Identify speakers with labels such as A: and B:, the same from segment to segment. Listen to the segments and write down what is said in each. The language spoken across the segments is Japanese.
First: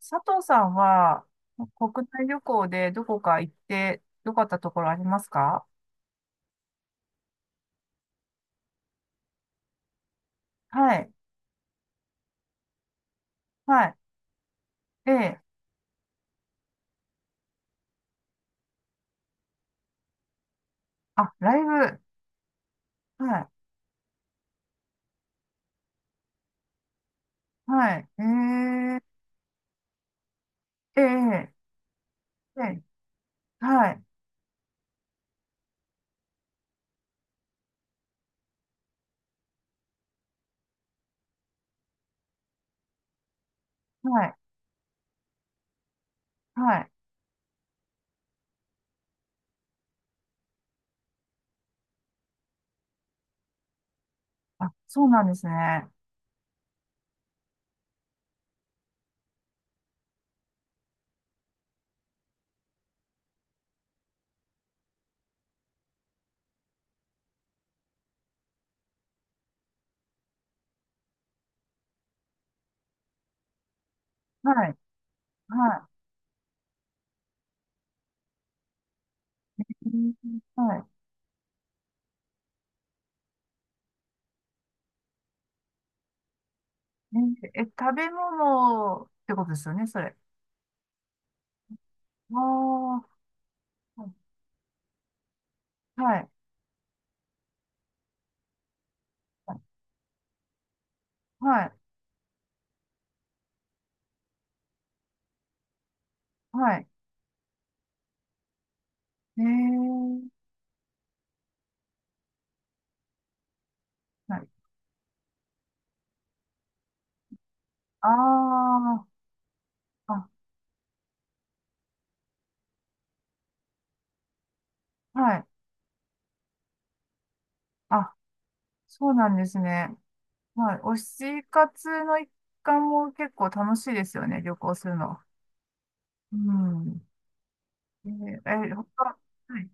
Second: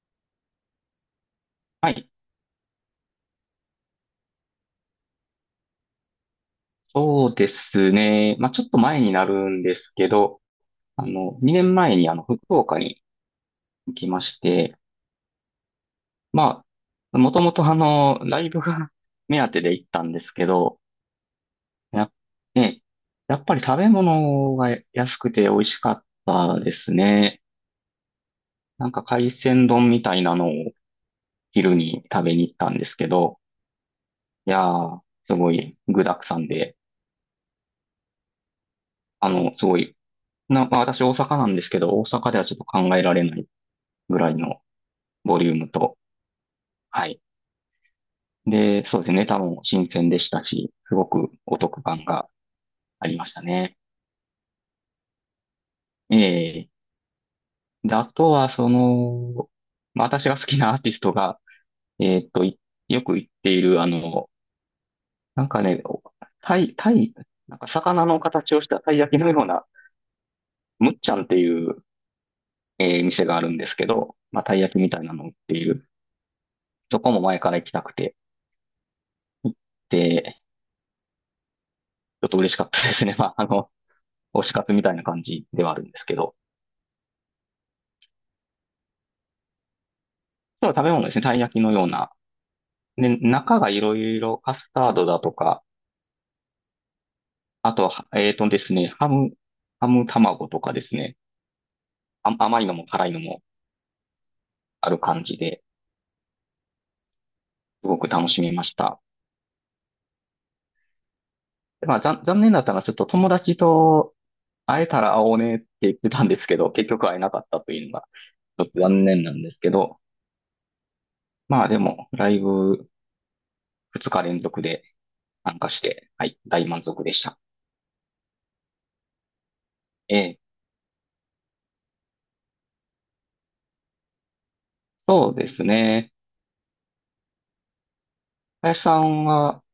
A: 佐藤さんは、
B: は
A: 国
B: い。
A: 内旅行でどこか行って良かったところありますか？
B: そうですね。まあ、ちょっと前になるんですけど、
A: はい。
B: 2年前に福岡に
A: はい。
B: 行きまして、
A: ええ。
B: まあ、もともとライブが 目当てで行ったんですけど、
A: あ、ライブ。
B: やっ、ね、
A: は
B: やっ
A: い。
B: ぱり食べ物が安くて美味しかったですね。
A: はい。え
B: なんか
A: え。
B: 海鮮丼みたいなのを
A: ええ。
B: 昼に食べに行っ
A: え
B: たん
A: え。
B: ですけど、
A: はい。
B: いやー、すごい具沢山で、すごい、まあ、私大阪なんですけど、大阪ではちょっと考えられない、ぐ
A: は
B: ら
A: い。
B: いのボリュームと。
A: はい。
B: はい。で、そうですね。ネタも新鮮でしたし、すごくお得感がありましたね。
A: あ、そうなんですね。は
B: ええ。で、あとは、その、まあ、私が好きなアーティストが、えーっと、いよく行っている、なんかね、おタイ、タイ、なんか魚の形をしたたい焼きのような、むっちゃんっていう、店があるんですけど、まあ、たい焼
A: い。
B: きみたいなのを売っている。
A: は
B: そこも前から行きたくて、
A: い。うん。
B: で、
A: はい。
B: ちょっと嬉しかったですね。まあ、推し活みたいな感じではあるんですけど。
A: ええ、食べ物ってことですよね、それ。
B: そう、食べ物ですね。たい焼きのような。
A: あ
B: で、
A: あ。
B: 中がいろいろカスタードだとか、
A: はい。
B: あとは、えーとですね、ハム卵とかですね。
A: はい。
B: あ、甘いのも辛いのもある感じで、
A: はい。
B: すごく楽しめました。
A: ええ。
B: まあ、残念だったのは、ちょっと友達と
A: はい。
B: 会えたら会おうねって言ってたんですけど、結局会えなかったというのが、ちょっ
A: あ
B: と残念なんですけど、
A: あ。あ、
B: まあでも、ライブ2日連続で
A: はい。
B: 参加して、はい、大満足でした。
A: あ、そうなんですね。
B: ええ、
A: まあ、推し活の一環も結構楽しいですよね、旅行するの。
B: そうですね。
A: うん。えー、え
B: 林さ
A: 他、
B: ん
A: は
B: は、
A: い。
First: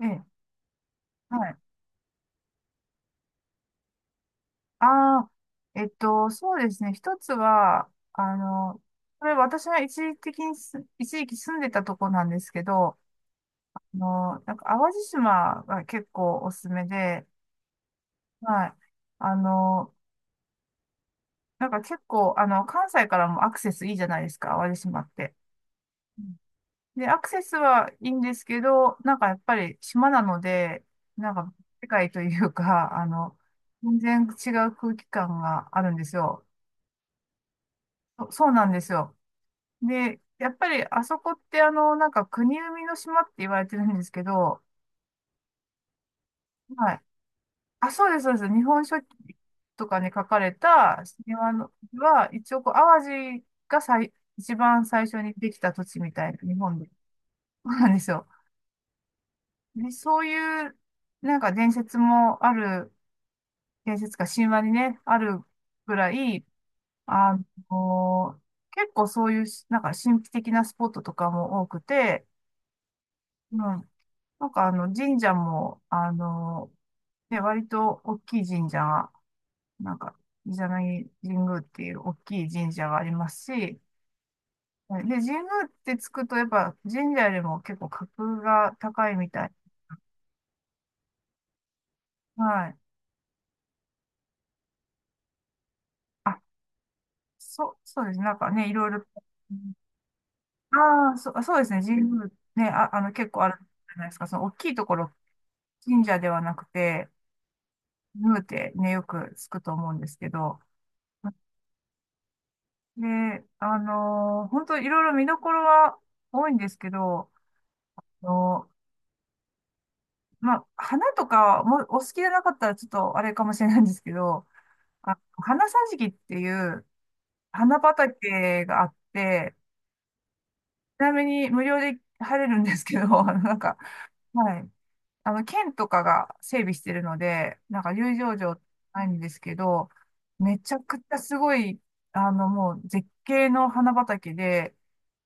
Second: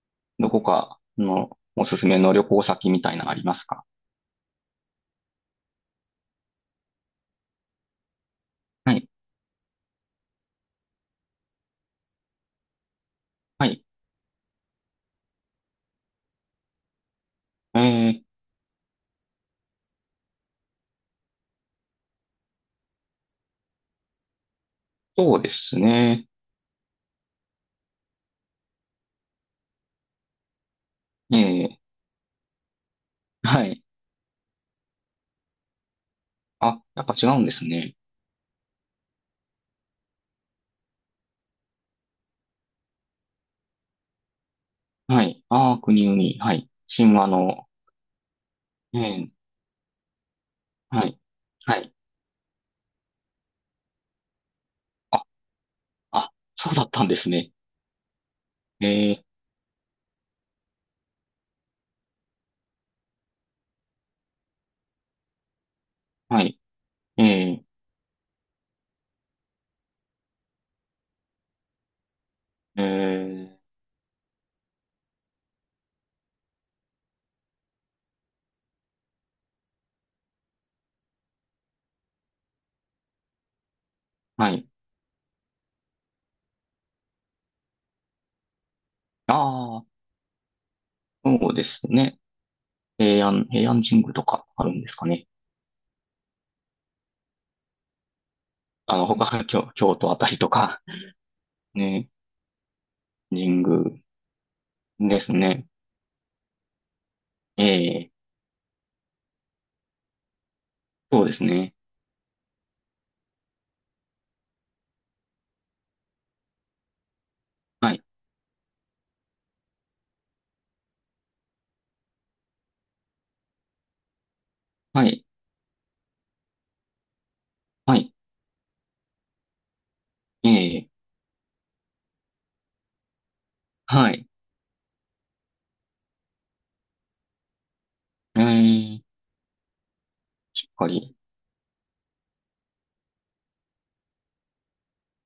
A: ええ、
B: どこか
A: は
B: の
A: い。
B: おすすめの旅行先みたいなのありますか？
A: ああ、そうですね。一つは、
B: はい。
A: これ私が一時的にす、一時期住んでたとこなんですけど、
B: はい。
A: なんか淡路島が結構おすすめで、
B: えー、
A: はい。あの、なんか結構、関西からもアクセスいいじゃないですか、淡路島って。
B: そうですね。
A: で、アクセスはいいんですけど、なんかやっぱり島なので、なん
B: え
A: か
B: ー、
A: 世界というか、
B: はい。
A: 全然違う空気感があるんですよ。
B: あ、やっぱ違うんですね。
A: そうなんですよ。で、やっぱりあそこってなんか国生みの島って言われてるんですけど、
B: はい。ああ、国々。はい。
A: はい。
B: 神話の。
A: あ、そうです、そうです。日本書
B: え
A: 紀
B: ー、
A: とかに書かれた
B: はい。
A: 島の
B: はい。
A: は、一応こう、淡路が最、一番最初
B: あ、
A: にできた土地みた
B: あ、
A: いな、日
B: そう
A: 本
B: だ
A: で。
B: ったんですね。
A: そうなんですよ。
B: えー、
A: ね、そういう、なんか伝説もある、伝説か神話にね、あるぐら
B: は
A: い、
B: い。
A: あ
B: え
A: の、結構そういう、なんか神秘的なスポットとかも多くて、
B: ー、え
A: うん、
B: ー、
A: 神社も、ね、割と大きい神社が、なんか、伊邪那木神宮っていう大きい神社がありますし、で、
B: はい。
A: 神宮ってつくと、やっぱ神社よりも結構格が高いみたい。
B: ああ、そうですね。
A: はい。
B: 平安神宮とかあるんですかね。
A: あ、そう、そうです。なんかね、いろいろ。
B: 他、京都あたりとか、
A: ああ、そうですね。神
B: ね、
A: 宮ね、結構ある
B: 神
A: じゃ
B: 宮
A: ないですか。その大きいところ、
B: ですね。
A: 神社ではなくて、
B: え
A: 神
B: え
A: 宮ってね、よくつくと思うんですけど。
B: そうですね。
A: で、本当いろいろ見どころは多いんですけど、
B: はい。
A: あのまあ、花とかもお好きじゃなかったらちょっとあれかもしれないんですけど、
B: は
A: あ、
B: い。
A: 花桟敷っていう花
B: はい。
A: 畑があって、
B: ええ。
A: ちなみに無料で入れるんですけど、
B: はい。
A: はい。県とかが整備してるので、なんか入場
B: え
A: 料ないん
B: え。
A: ですけど、め
B: しっ
A: ちゃ
B: か
A: くち
B: り。
A: ゃすごい、もう絶景の花畑で、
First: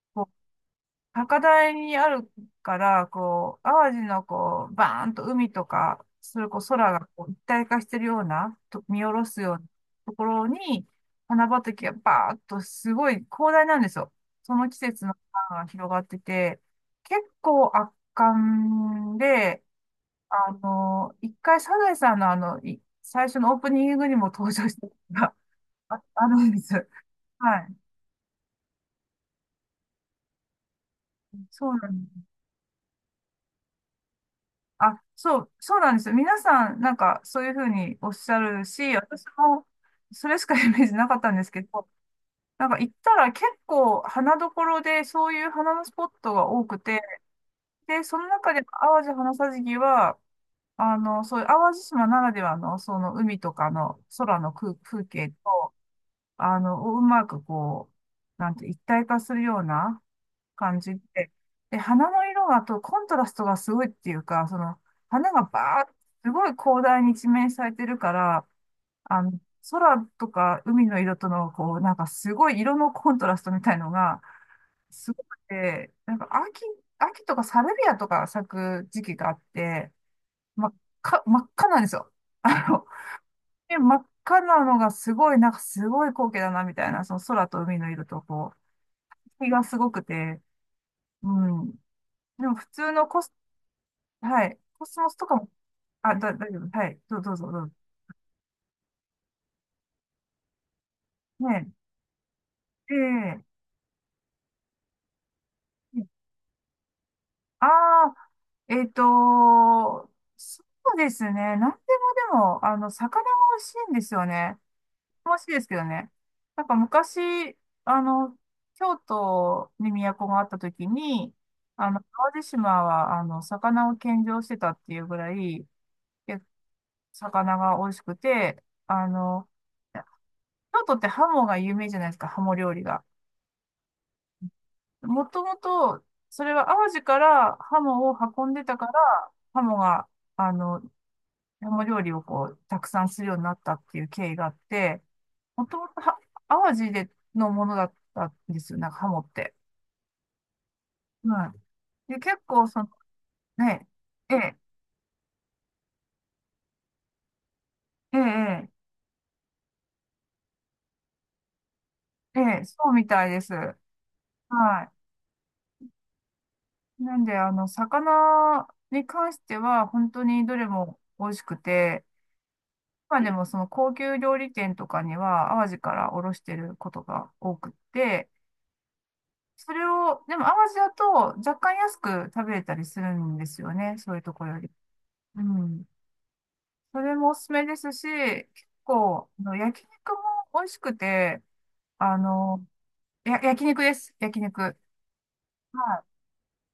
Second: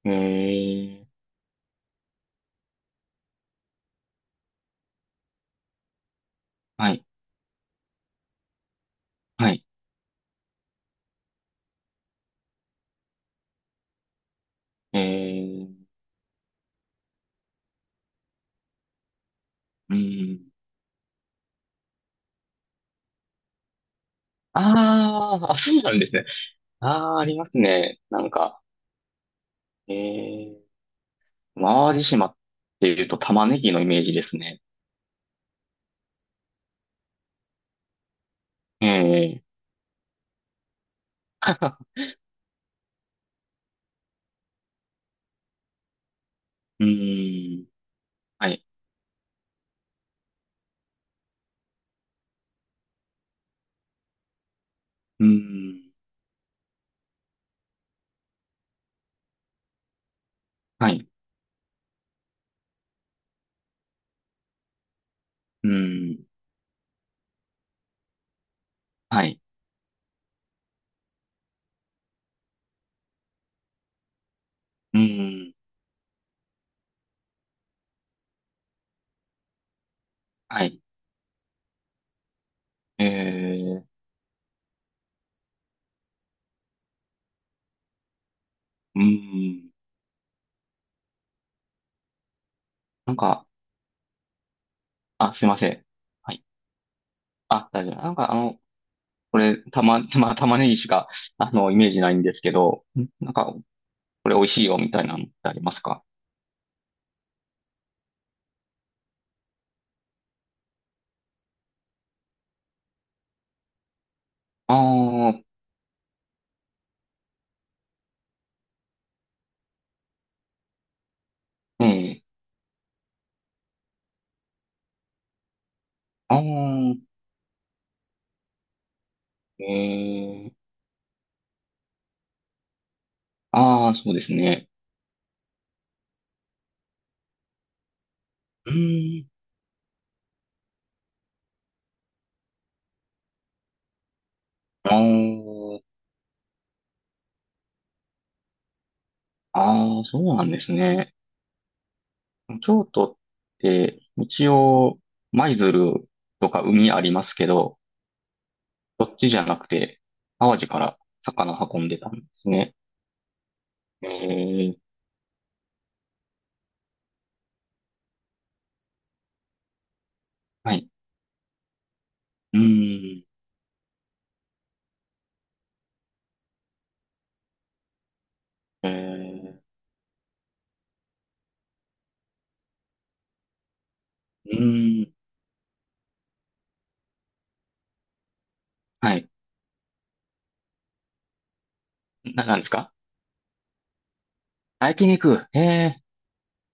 B: え
A: こう、
B: え。
A: 高台にあるから、こう、淡路のこう、バーンと海とか、それこそ
B: は
A: 空
B: い。
A: がこう一体化してるような、と見下ろすよ
B: は
A: うな
B: い。
A: ところに、花畑がバーっとすごい広大なんですよ。その季
B: え
A: 節の花が
B: え。
A: 広がってて、結構圧巻で、
B: うん。
A: 一回、サザエさんの最初のオープニングにも登場したことが
B: ああ、そうなん
A: あ、
B: ですね。
A: あるんです。
B: ああ、ありま
A: は
B: す
A: い。
B: ね。なんか、ええ。
A: そうな
B: 淡路
A: んで
B: 島
A: す。
B: っていうと玉ねぎのイメージですね。
A: あ、そう、そうなんですよ。皆さん、なんか、そういうふうにおっしゃる
B: え
A: し、私
B: え。
A: も、それしかイメージなかったんですけど、なんか行ったら結構花どころで、そういう花のスポットが多く
B: う
A: て、
B: ん。
A: で、その
B: は
A: 中で
B: い。
A: 淡路花さじきは、そういう淡路島ならではの、その海とかの空の空、風
B: う
A: 景と、
B: ん。
A: うまくこう、なんて、一体化するような感
B: は
A: じ
B: い。
A: で、で、花の色がとコントラストがすごいっていうか、その、花が
B: う
A: バーッ、
B: ん。
A: すごい広大に一面されてるから、あ
B: は
A: の、
B: い。
A: 空とか海の色との、こう、なんかすごい色のコントラストみたいのが、
B: う
A: すごく
B: ん。
A: て、秋とかサルビアとか咲く時期があって、
B: は
A: ま、
B: い。
A: 真っ赤なんですよ。あの
B: え
A: で、
B: え。
A: 真っ赤なのがすごい、なんかすごい光景だな、みたいな、その空と海の色と、こ
B: う
A: う、日が
B: ん。
A: すごくて、うん。でも普通の
B: なん
A: コス、
B: か、
A: はい、コスモスと
B: あ、
A: か
B: すい
A: も、
B: ません。
A: あ、
B: はい
A: 大丈夫、はい、どうぞ、ど
B: あ、
A: うぞ。
B: 大丈夫。なんかこれ、まあ、玉ねぎしか、
A: ね、
B: イメージないんですけど、んなん
A: で、
B: か、これ美味しいよ、みたいなのってありますか？
A: ああ、えっと、そうですね、なんでもでも、魚が美味しいんですよね。
B: ああ
A: 楽
B: ー、
A: しいですけどね。なんか昔、あの、京都に都があった時に、
B: え
A: あの、
B: え、
A: 淡路島は、魚を献上してたっていうぐらい、
B: あ
A: え
B: あ、
A: 魚が美味しくて、
B: ええ、
A: 京都ってハモが有名じゃないですか、ハモ料理が。
B: ああ、そうですね。
A: もともと、それは淡路からハモを運んで
B: う
A: たから、
B: ーん、
A: ハモが、あの、山料理をこう、たくさんするようになったっていう経緯があって、
B: あ
A: もともとは、淡路でのものだったんですよ、なんかハモって。
B: ああ、そうなんですね。
A: はい。で、結構、そ
B: 京
A: の、
B: 都っ
A: ね、
B: て、
A: え
B: 一
A: え、
B: 応、舞鶴とか海ありますけど、
A: ええ、
B: そっちじゃなくて、淡路から魚運んでたんで
A: ええ、
B: す
A: ええ
B: ね。
A: そうみたいです。は
B: ええ、
A: い。なんで、魚に関しては、本当にどれ
B: はい。
A: も美味しくて、
B: うー
A: 今
B: ん、
A: でもその高級料理店とかには、淡路から卸してることが多くって、
B: ええ
A: それを、でも淡路だと若干安く食べれたりするんですよね。そういうとこ
B: う
A: ろより。
B: ーん。
A: うん。それもおすすめですし、結
B: は
A: 構、
B: い。
A: 焼肉も美味しくて、あ
B: なん
A: の、
B: ですか？
A: 焼肉です。焼肉。はい。
B: あ、焼肉。ええ、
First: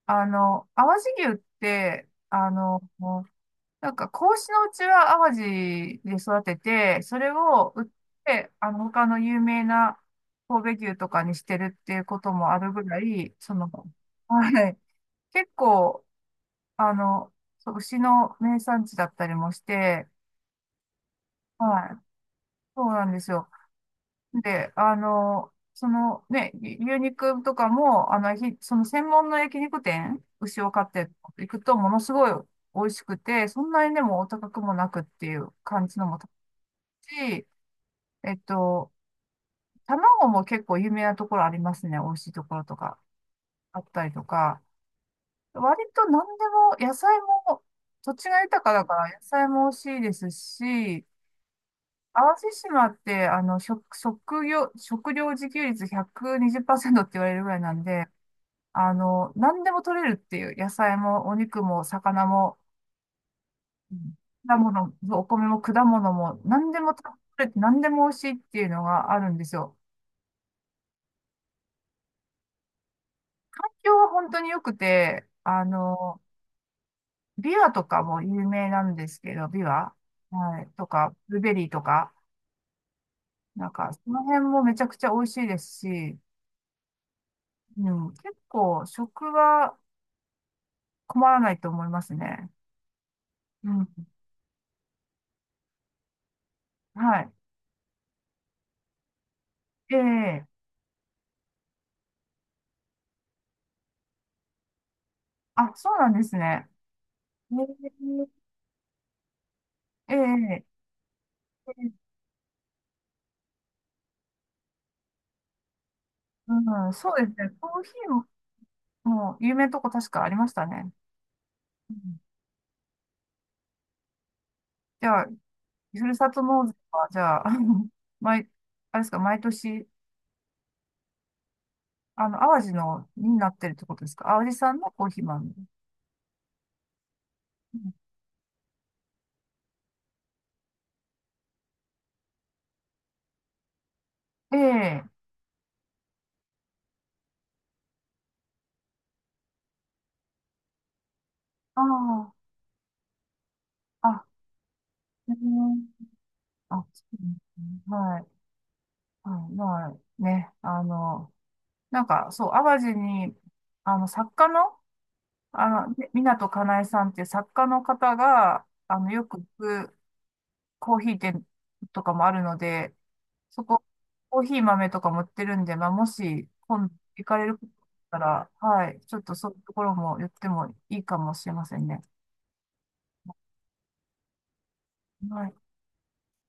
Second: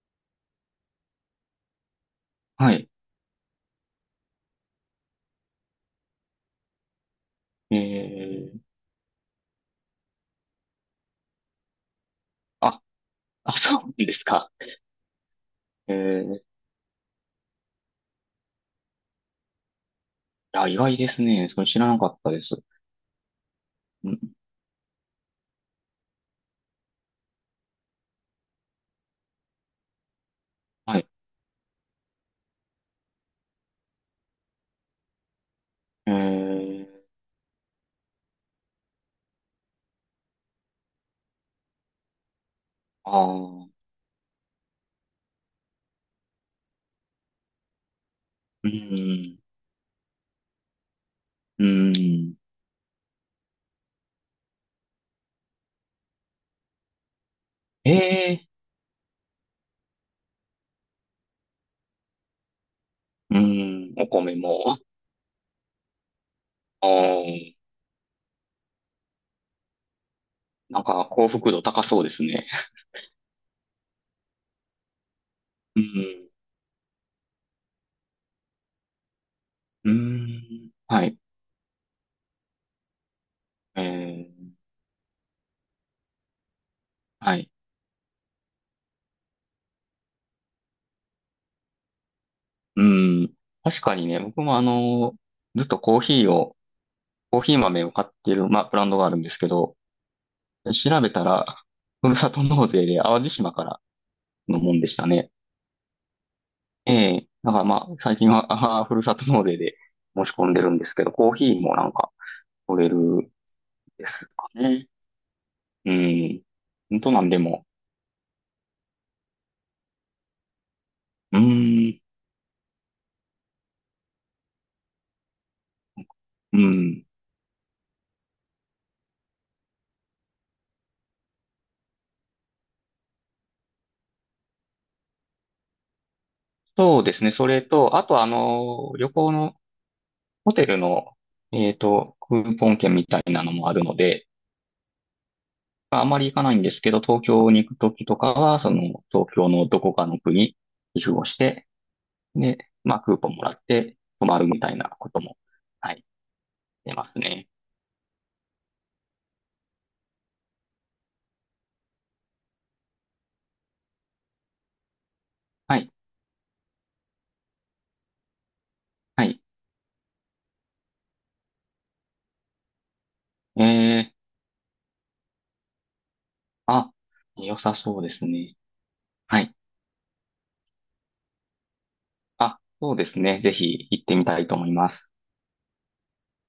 A: 淡路牛って、
B: はい。
A: もうなんか、子牛のうちは淡路で育てて、それを
B: え
A: 売って、
B: え、
A: 他の有名な神戸牛とかにしてるっていうこともある
B: あ、
A: ぐらい、そ
B: あ、
A: の、
B: そうなんですか。
A: はい。結
B: え
A: 構、
B: え、
A: あの、そう、牛の名産地だったりもして、
B: いや、意外ですね。それ知
A: は
B: らな
A: い、
B: かったです。
A: そうなんですよ。
B: うん、
A: で、そのね、牛肉とかも、その専門の焼肉店、牛を飼っ
B: はい。
A: ていくと、ものすごい美味しくて、そんなにでもお高くもなくっていう感じの
B: え
A: も高
B: え、
A: いし、えっと、卵も結構有名なところありますね。美味しいところとか
B: あ
A: あ
B: あ、
A: ったりとか、割と何でも、野菜も、土地が豊
B: う
A: かだから野
B: ーん、
A: 菜も美味しいですし、
B: う
A: 淡
B: ーん。
A: 路島って、食料自給率120%っパーセントって言われるぐらいなん
B: え
A: で、
B: え、
A: 何でも取れるっていう、野菜もお肉も魚も、
B: うー
A: う
B: ん、お
A: ん、
B: 米
A: 果
B: も。
A: 物、お米も果物も、何で
B: あ
A: も取れ
B: ー、
A: て、何でも美味しいっていうのがあるんですよ。
B: なんか幸福度高そうですね。
A: 東京は本当に良くて、
B: うん、
A: ビワとかも有名なんですけど、ビ
B: うー
A: ワ、はい、
B: ん、
A: と
B: は
A: か、
B: い。
A: ブルーベリーとか、なん
B: え
A: か、その辺
B: え、
A: もめちゃくちゃ美味しいですし、
B: はい。
A: うん、結構、食は、困らないと思いますね。
B: うん。
A: う
B: 確かに
A: ん。
B: ね、僕もずっと
A: はい。
B: コーヒー豆を買ってる、まあ、ブランドがあるんですけど、
A: ええ、
B: 調べたら、ふるさと納税で淡路島からのもんでしたね。
A: あ、そうなんですね。
B: ええ。だからまあ、最近は、ふるさと納税で
A: え
B: 申し込
A: え、
B: んでるん
A: ええ、
B: ですけど、コーヒーもな
A: え
B: ん
A: え、
B: か取れるんですかね。うん。
A: うん、
B: 本当
A: そう
B: な
A: で
B: んで
A: すね。
B: も。
A: コーヒーも、もう有名なとこ確かありましたね。
B: うー
A: う
B: ん。
A: ん。じゃあ、ふるさと
B: う
A: 納税
B: ん。
A: は、じゃあ、毎、あれですか、毎年、淡路の、になってるってことですか？淡路さんのコーヒー豆。
B: そうですね。それ
A: うん。
B: と、あと旅行のホテルの、クーポン券みたいなのもあるので、
A: ええ。
B: あまり行かないんですけど、東京に行くときとかは、その、東京のどこかの区に寄付をして、
A: ああ、
B: で、まあ、クーポンもらって
A: あ、
B: 泊まるみたいなこと
A: う
B: も、
A: ん、
B: はい、
A: あ、
B: 出
A: そ
B: ま
A: う
B: す
A: で
B: ね。
A: すね。はい、はい、まあね、なんか、そう、淡路に、作家の、
B: はい、
A: 港かなえさんっていう作家の方が、よ
B: は
A: く
B: い。
A: 行くコーヒー店とかもあるので、
B: え
A: そこ、
B: ー、
A: コーヒー豆とかも売ってるんで、まあ、もし、今
B: あ、
A: 度行かれ
B: 良
A: ること
B: さ
A: が
B: そうです
A: あっ
B: ね。
A: たら、はい、ちょっと
B: は
A: そう
B: い。
A: いうところも言ってもいいかもしれませんね。
B: あ、そうですね。ぜひ行ってみたいと思います。
A: はい。